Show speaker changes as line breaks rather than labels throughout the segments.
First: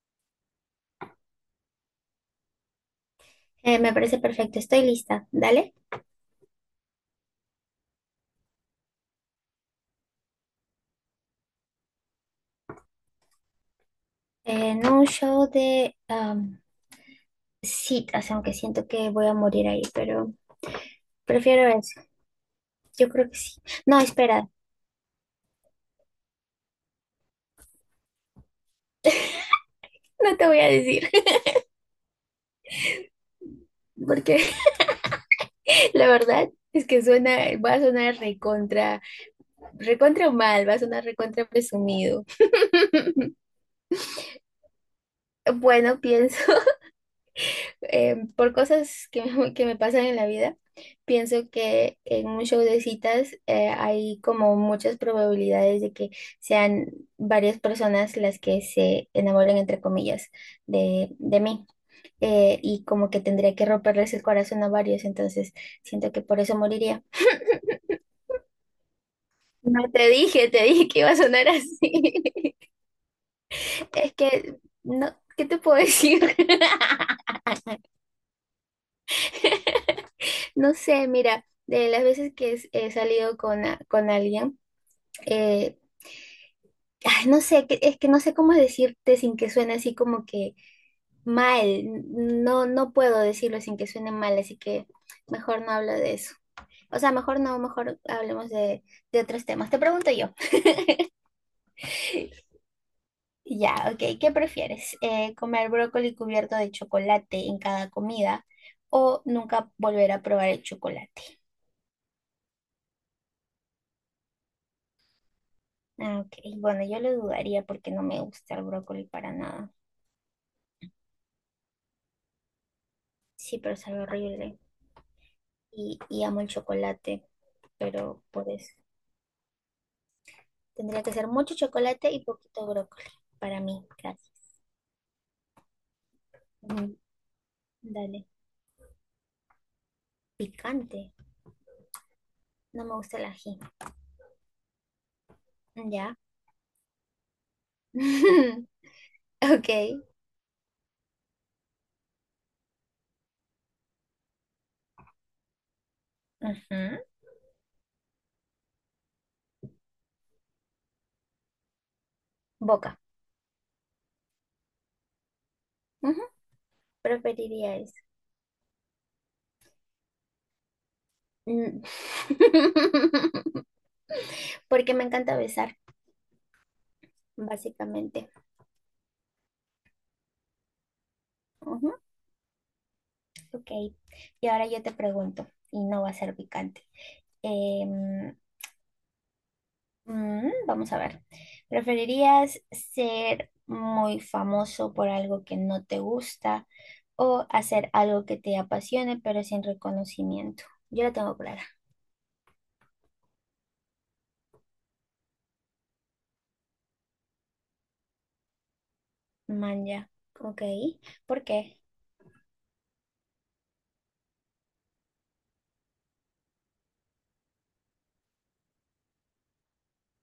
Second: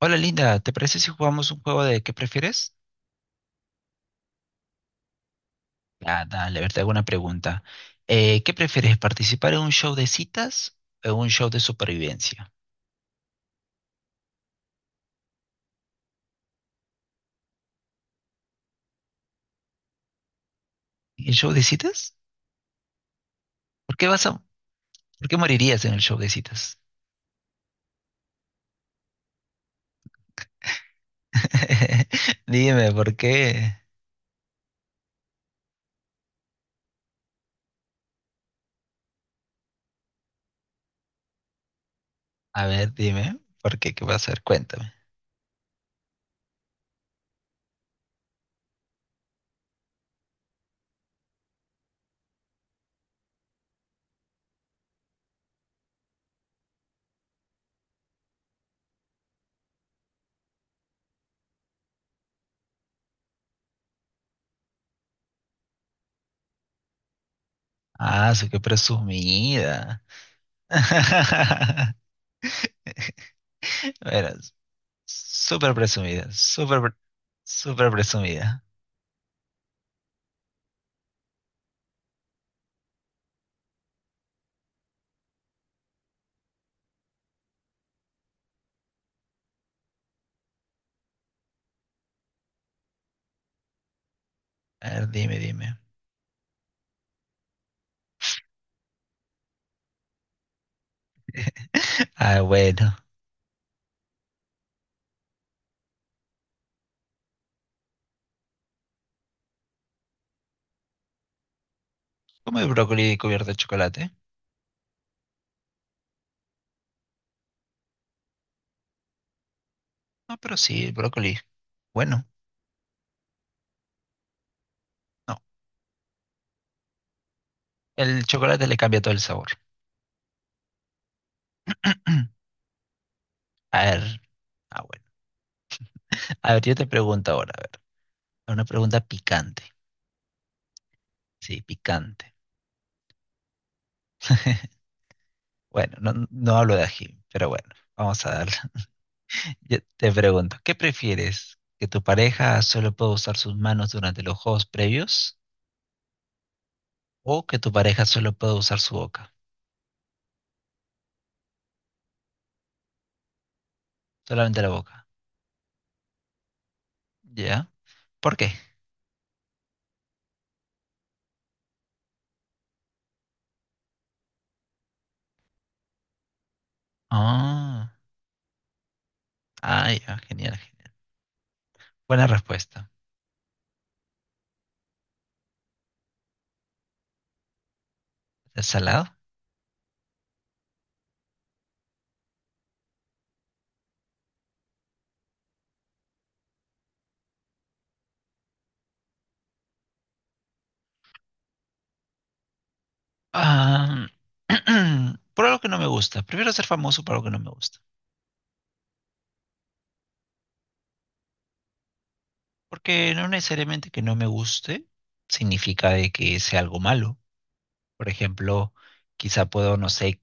Hola Linda, ¿te parece si jugamos un juego de qué prefieres?
Me parece perfecto, estoy lista. Dale.
Ah, dale, a ver, te hago una pregunta. ¿Qué prefieres, participar en un show de citas o en un show de supervivencia?
En un show de citas, aunque siento que voy a morir ahí, pero
¿El show de
prefiero eso.
citas?
Yo creo que sí.
¿Por
No,
qué vas a,
espera,
¿Por qué morirías en el show de citas?
no te voy a decir,
Dime, ¿por qué?
porque la verdad es que suena, va a sonar recontra, recontra mal, va a sonar recontra presumido.
A ver, dime, ¿por qué? ¿Qué vas a hacer? Cuéntame.
Bueno, pienso por cosas que, que me pasan en la vida, pienso que en un show de citas hay como muchas probabilidades de que sean varias personas las que se enamoren, entre comillas, de mí. Y como que tendría que romperles el corazón a varios, entonces siento que por eso moriría.
Ah, su qué
No
presumida.
te dije, te dije que iba a sonar así. Es
Bueno,
que, no, ¿qué te
súper
puedo decir?
presumida, súper, súper presumida.
No sé, mira, de las veces que he salido con, con alguien, eh, ay, no sé, es que no sé cómo decirte sin que suene así como que mal. No, no puedo decirlo sin que suene mal, así que
A ver, dime,
mejor no
dime.
hablo de eso. O sea, mejor no, mejor hablemos de otros temas. Te pregunto yo.
Ah, bueno.
Ya, ok, ¿qué prefieres? ¿Comer brócoli cubierto de chocolate en cada comida o nunca volver a probar el chocolate?
¿Comes brócoli cubierto de chocolate?
Ah, ok, bueno, yo lo dudaría porque no me gusta el brócoli para nada.
No, pero sí, el brócoli. Bueno,
Sí, pero sabe horrible.
no.
Y amo el chocolate, pero
El
por
chocolate
eso
le cambia todo el sabor.
tendría que ser mucho chocolate y poquito brócoli para
A
mí,
ver.
gracias.
Ah, bueno. A ver, yo te
Mm,
pregunto ahora, a ver.
dale,
Una pregunta picante.
picante,
Sí, picante.
no me gusta el ají,
Bueno,
ya.
no, no hablo de ají, pero bueno, vamos a darle.
Ok,
Yo te pregunto, ¿qué prefieres? ¿Que tu pareja solo pueda usar sus manos durante los juegos previos?
ujú.
¿O que tu pareja solo pueda usar su boca?
Boca,
Solamente la boca.
ujú,
¿Ya?
preferiría eso.
¿Por qué?
Mm. Porque me encanta besar,
Ah,
básicamente.
ah, ya, genial, genial.
Ujú,
Buena respuesta.
ok, y ahora yo te pregunto, y no va a ser picante. Em,
¿Es salado?
Mm, vamos a ver. ¿Preferirías ser muy famoso por algo que no te gusta o hacer algo que te apasione pero sin reconocimiento? Yo la tengo clara.
Ah, por algo que no me gusta. Prefiero ser famoso por algo que no me gusta.
Manja. Ok. ¿Por qué?
Porque no necesariamente que no me guste significa de que sea algo malo. Por ejemplo, quizá puedo, no sé,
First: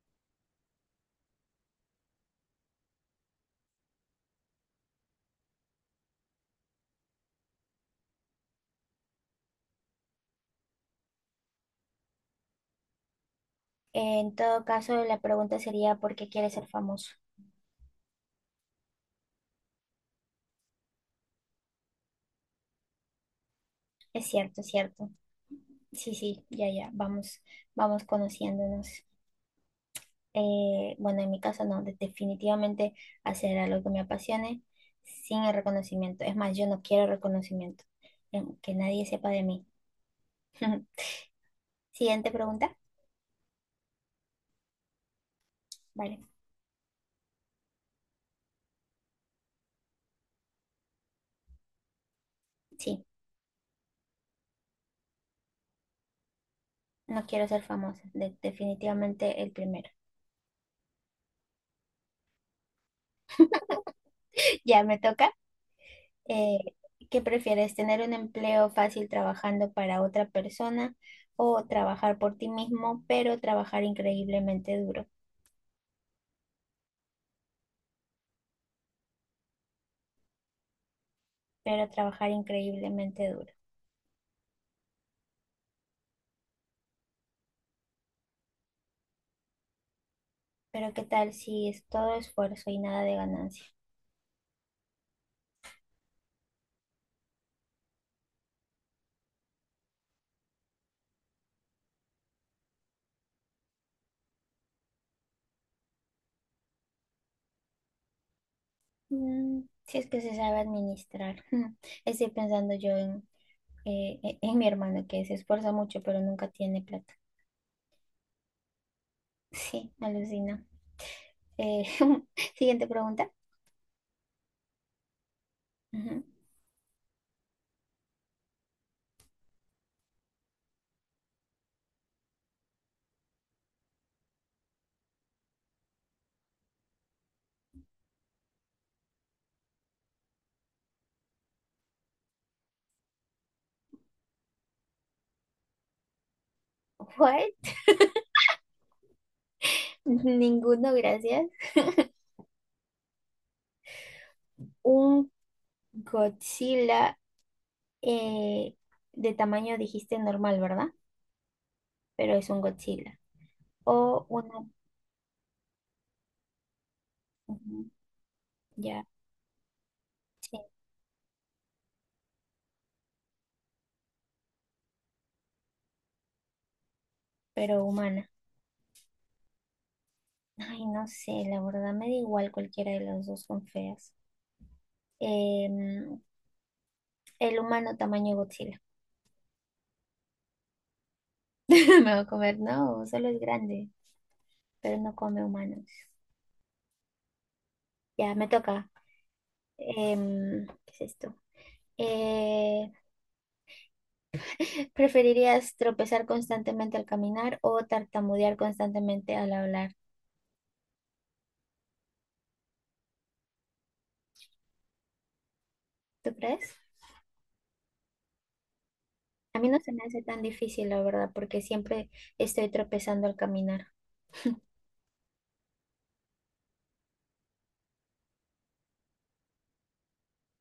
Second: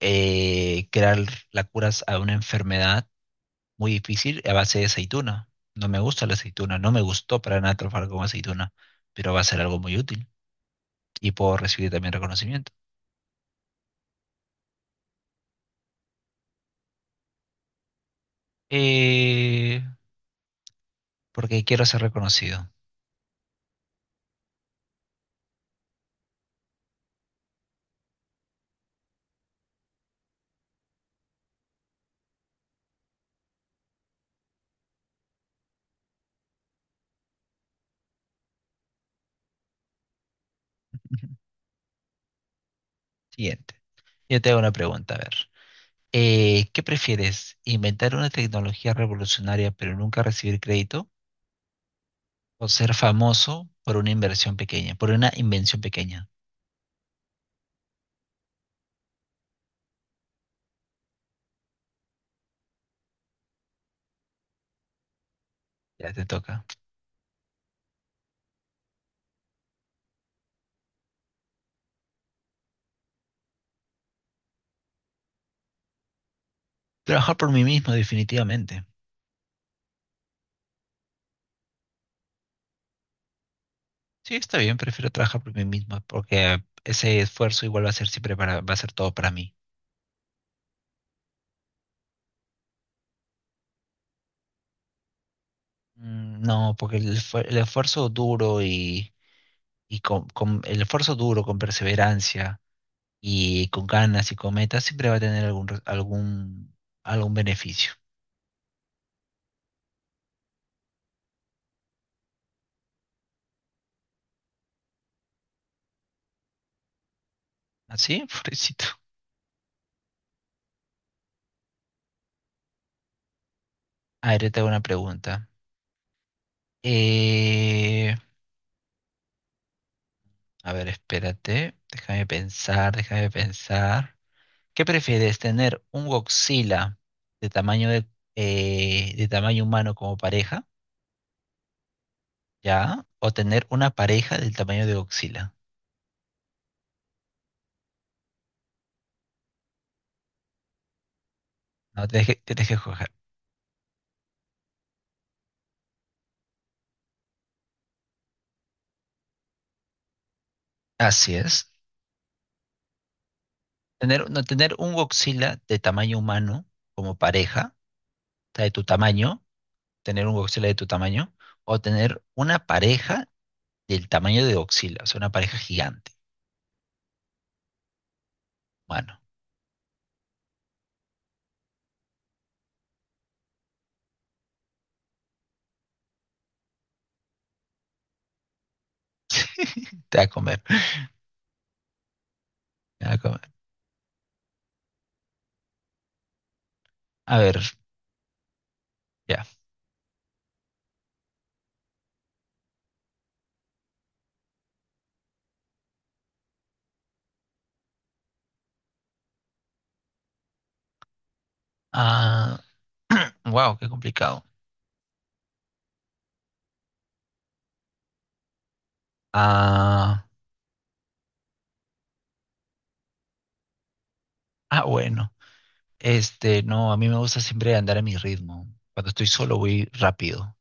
crear la cura a una enfermedad muy difícil a base de aceituna. No me gusta la aceituna, no me gustó para nada trabajar con aceituna, pero va a ser algo muy útil y puedo recibir también reconocimiento.
En todo caso, la pregunta sería ¿por qué quieres ser famoso?
Eh, Porque quiero ser reconocido.
Es cierto, es cierto. Sí, sí, ya, ya. Vamos, vamos conociéndonos. Bueno, en mi caso no, definitivamente hacer algo que me apasione sin el reconocimiento. Es más, yo no quiero reconocimiento, que nadie sepa de mí. Siguiente pregunta.
Siguiente. Yo te hago una pregunta, a ver.
Vale,
¿Qué prefieres? ¿Inventar una tecnología revolucionaria pero nunca recibir crédito? ¿O ser
sí,
famoso por una inversión pequeña, por una invención pequeña?
no quiero ser famosa, definitivamente el primero. Ya me toca.
Ya te
Eh,
toca.
¿Qué prefieres, tener un empleo fácil trabajando para otra persona o trabajar por ti mismo, pero trabajar increíblemente duro?
Trabajar por mí mismo, definitivamente.
Pero trabajar increíblemente duro.
Sí, está bien, prefiero trabajar por mí mismo porque ese esfuerzo igual va a ser siempre para, va a ser todo para mí.
Pero ¿qué tal si es todo esfuerzo y nada de ganancia?
Mm, no, porque el esfuerzo duro y, el esfuerzo duro con perseverancia y con ganas y con metas siempre va a tener algún, algún beneficio.
Mm, si es que se sabe administrar. Estoy pensando yo en, en mi hermano que se esfuerza mucho pero nunca tiene plata.
¿Así? Pobrecito.
Sí, alucina. Eh, siguiente pregunta.
A ver, yo te hago una pregunta.
Ujú.
Eh, a ver, espérate. Déjame pensar, déjame pensar. ¿Qué prefieres, tener un Godzilla de de tamaño humano como pareja? ¿Ya? ¿O tener una pareja del tamaño de Godzilla?
What? Ninguno, gracias.
No, tienes que escoger.
Un Godzilla eh, de tamaño dijiste normal, ¿verdad?
Así es.
Pero es un Godzilla. O
Tener, no,
una...
Tener un Godzilla de tamaño humano como pareja,
ujú,
o sea, de tu
ya,
tamaño, tener un
sí,
Godzilla de tu tamaño, o tener una pareja del tamaño de Godzilla, o sea, una pareja gigante.
pero humana.
Bueno,
Ay, no sé, la verdad me da igual, cualquiera de las dos son feas. Em, el humano tamaño Godzilla.
te va a comer,
Me va a comer,
te
no,
va a
solo es
comer.
grande, pero no come humanos.
A ver,
Ya, me toca.
ya.
Em, ¿qué es esto? Eh, ¿Preferirías tropezar constantemente al caminar o tartamudear constantemente al hablar?
Ah, wow, qué complicado.
¿Tú crees? A mí no se me hace
Ah,
tan difícil, la verdad, porque siempre estoy tropezando al caminar.
ah, bueno. Este, no, a mí me gusta siempre andar a mi ritmo. Cuando estoy solo voy rápido.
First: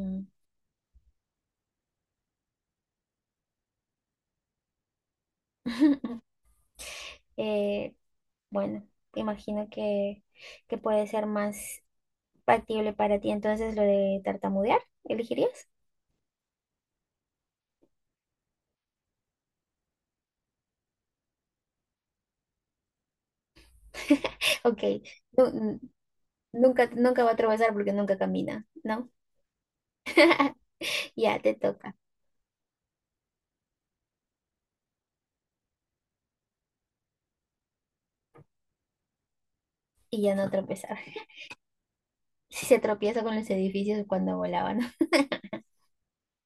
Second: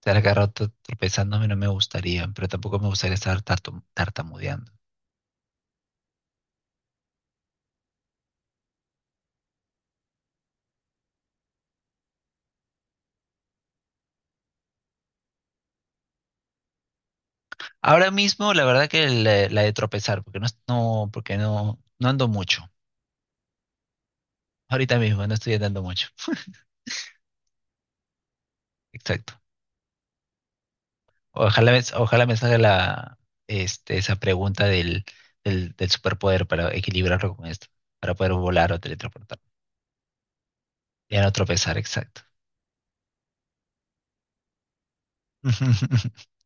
Estar cada rato tropezándome no me gustaría, pero tampoco me gustaría estar tartamudeando.
Eh, bueno, imagino que puede ser más factible para ti entonces lo de tartamudear, ¿elegirías?
Ahora mismo, la verdad que la de tropezar, porque no, porque no, no ando mucho.
Ok,
Ahorita mismo, no
nu-
estoy
n-
andando mucho.
nunca, nunca va a tropezar porque nunca camina, ¿no?
Exacto.
Ya te toca
Ojalá me salga esa pregunta del superpoder para equilibrarlo con esto, para poder volar o teletransportar.
y ya no tropezar.
Ya no tropezar, exacto.
Si se tropieza con los edificios cuando volaban.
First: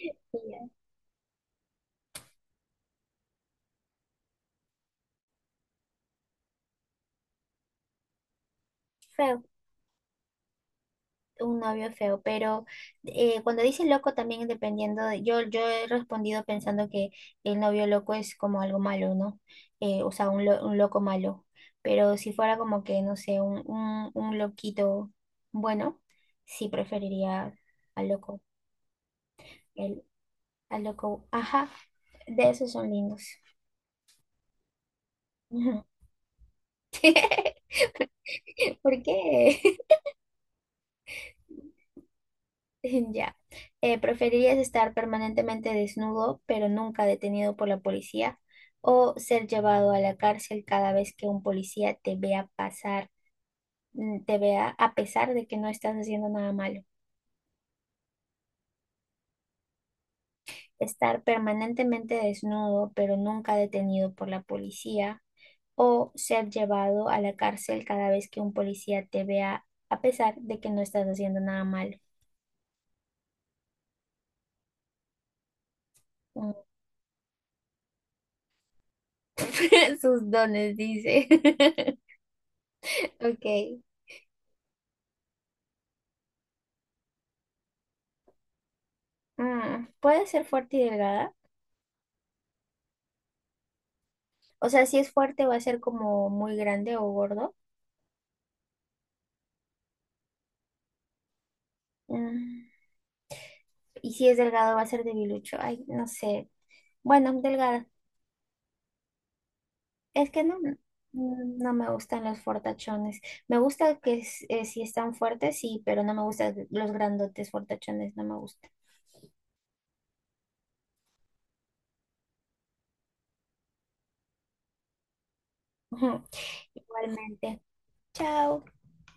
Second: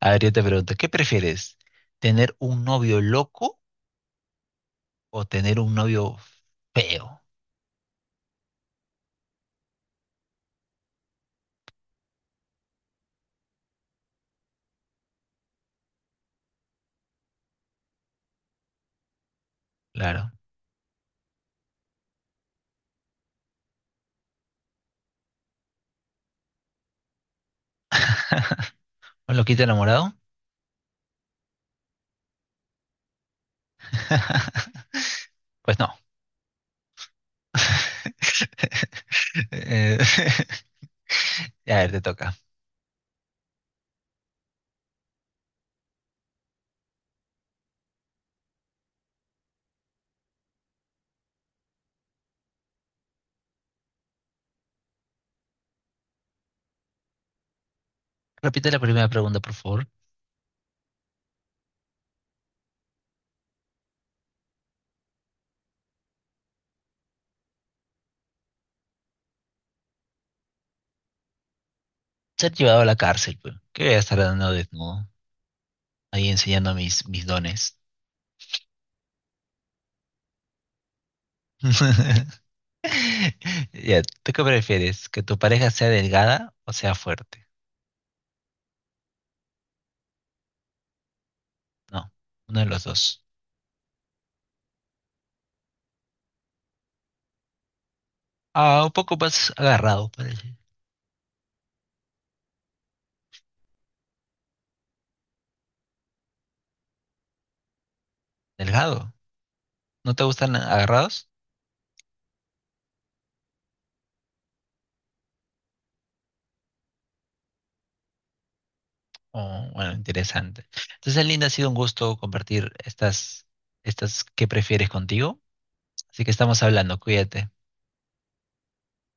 A ver, yo te
Ya.
pregunto, ¿qué prefieres? ¿Tener un novio loco o tener un novio feo?
Feo. Un novio feo, pero cuando dice loco también dependiendo, yo, yo he respondido pensando que el novio loco es como algo malo, ¿no? O sea,
Claro.
un loco malo, pero si fuera como que, no sé, un loquito bueno, sí preferiría al loco,
¿Un loquito
el,
enamorado?
al loco, ajá, de esos son lindos.
Pues no.
¿Por qué?
Eh, a ver, te toca.
Ya. ¿Preferirías estar permanentemente desnudo, pero nunca detenido por la policía, o ser llevado a la cárcel cada vez que un policía te vea pasar, mm, te vea a pesar de que no estás haciendo nada malo?
Repite la primera pregunta, por favor.
Estar permanentemente desnudo, pero nunca detenido por la policía, o ser llevado a la cárcel cada vez que un policía te vea a pesar de que no estás haciendo nada malo.
Ser llevado a la cárcel, pues. ¿Qué voy a estar dando desnudo? Ahí
Mm,
enseñando mis, mis dones.
sus dones, dice. Ok.
Ya, ¿tú qué prefieres? ¿Que tu pareja sea delgada o sea fuerte?
Mm, puede ser fuerte y delgada.
No, uno de los dos.
O sea, si es fuerte va a ser como muy grande o gordo.
Ah, un poco más agarrado, parece.
Mm, y si es delgado va a ser debilucho. Ay, no sé. Bueno, delgada.
¿Delgado? ¿No te
Es que
gustan
no,
agarrados?
mm, no me gustan los fortachones. Me gusta que si están fuertes, sí, pero no me gustan los grandotes fortachones, no me gustan.
Oh, bueno, interesante. Entonces, Linda, ha sido un gusto compartir estas, estas que prefieres contigo.
Ujú.
Así que estamos hablando, cuídate.
Igualmente. Chao.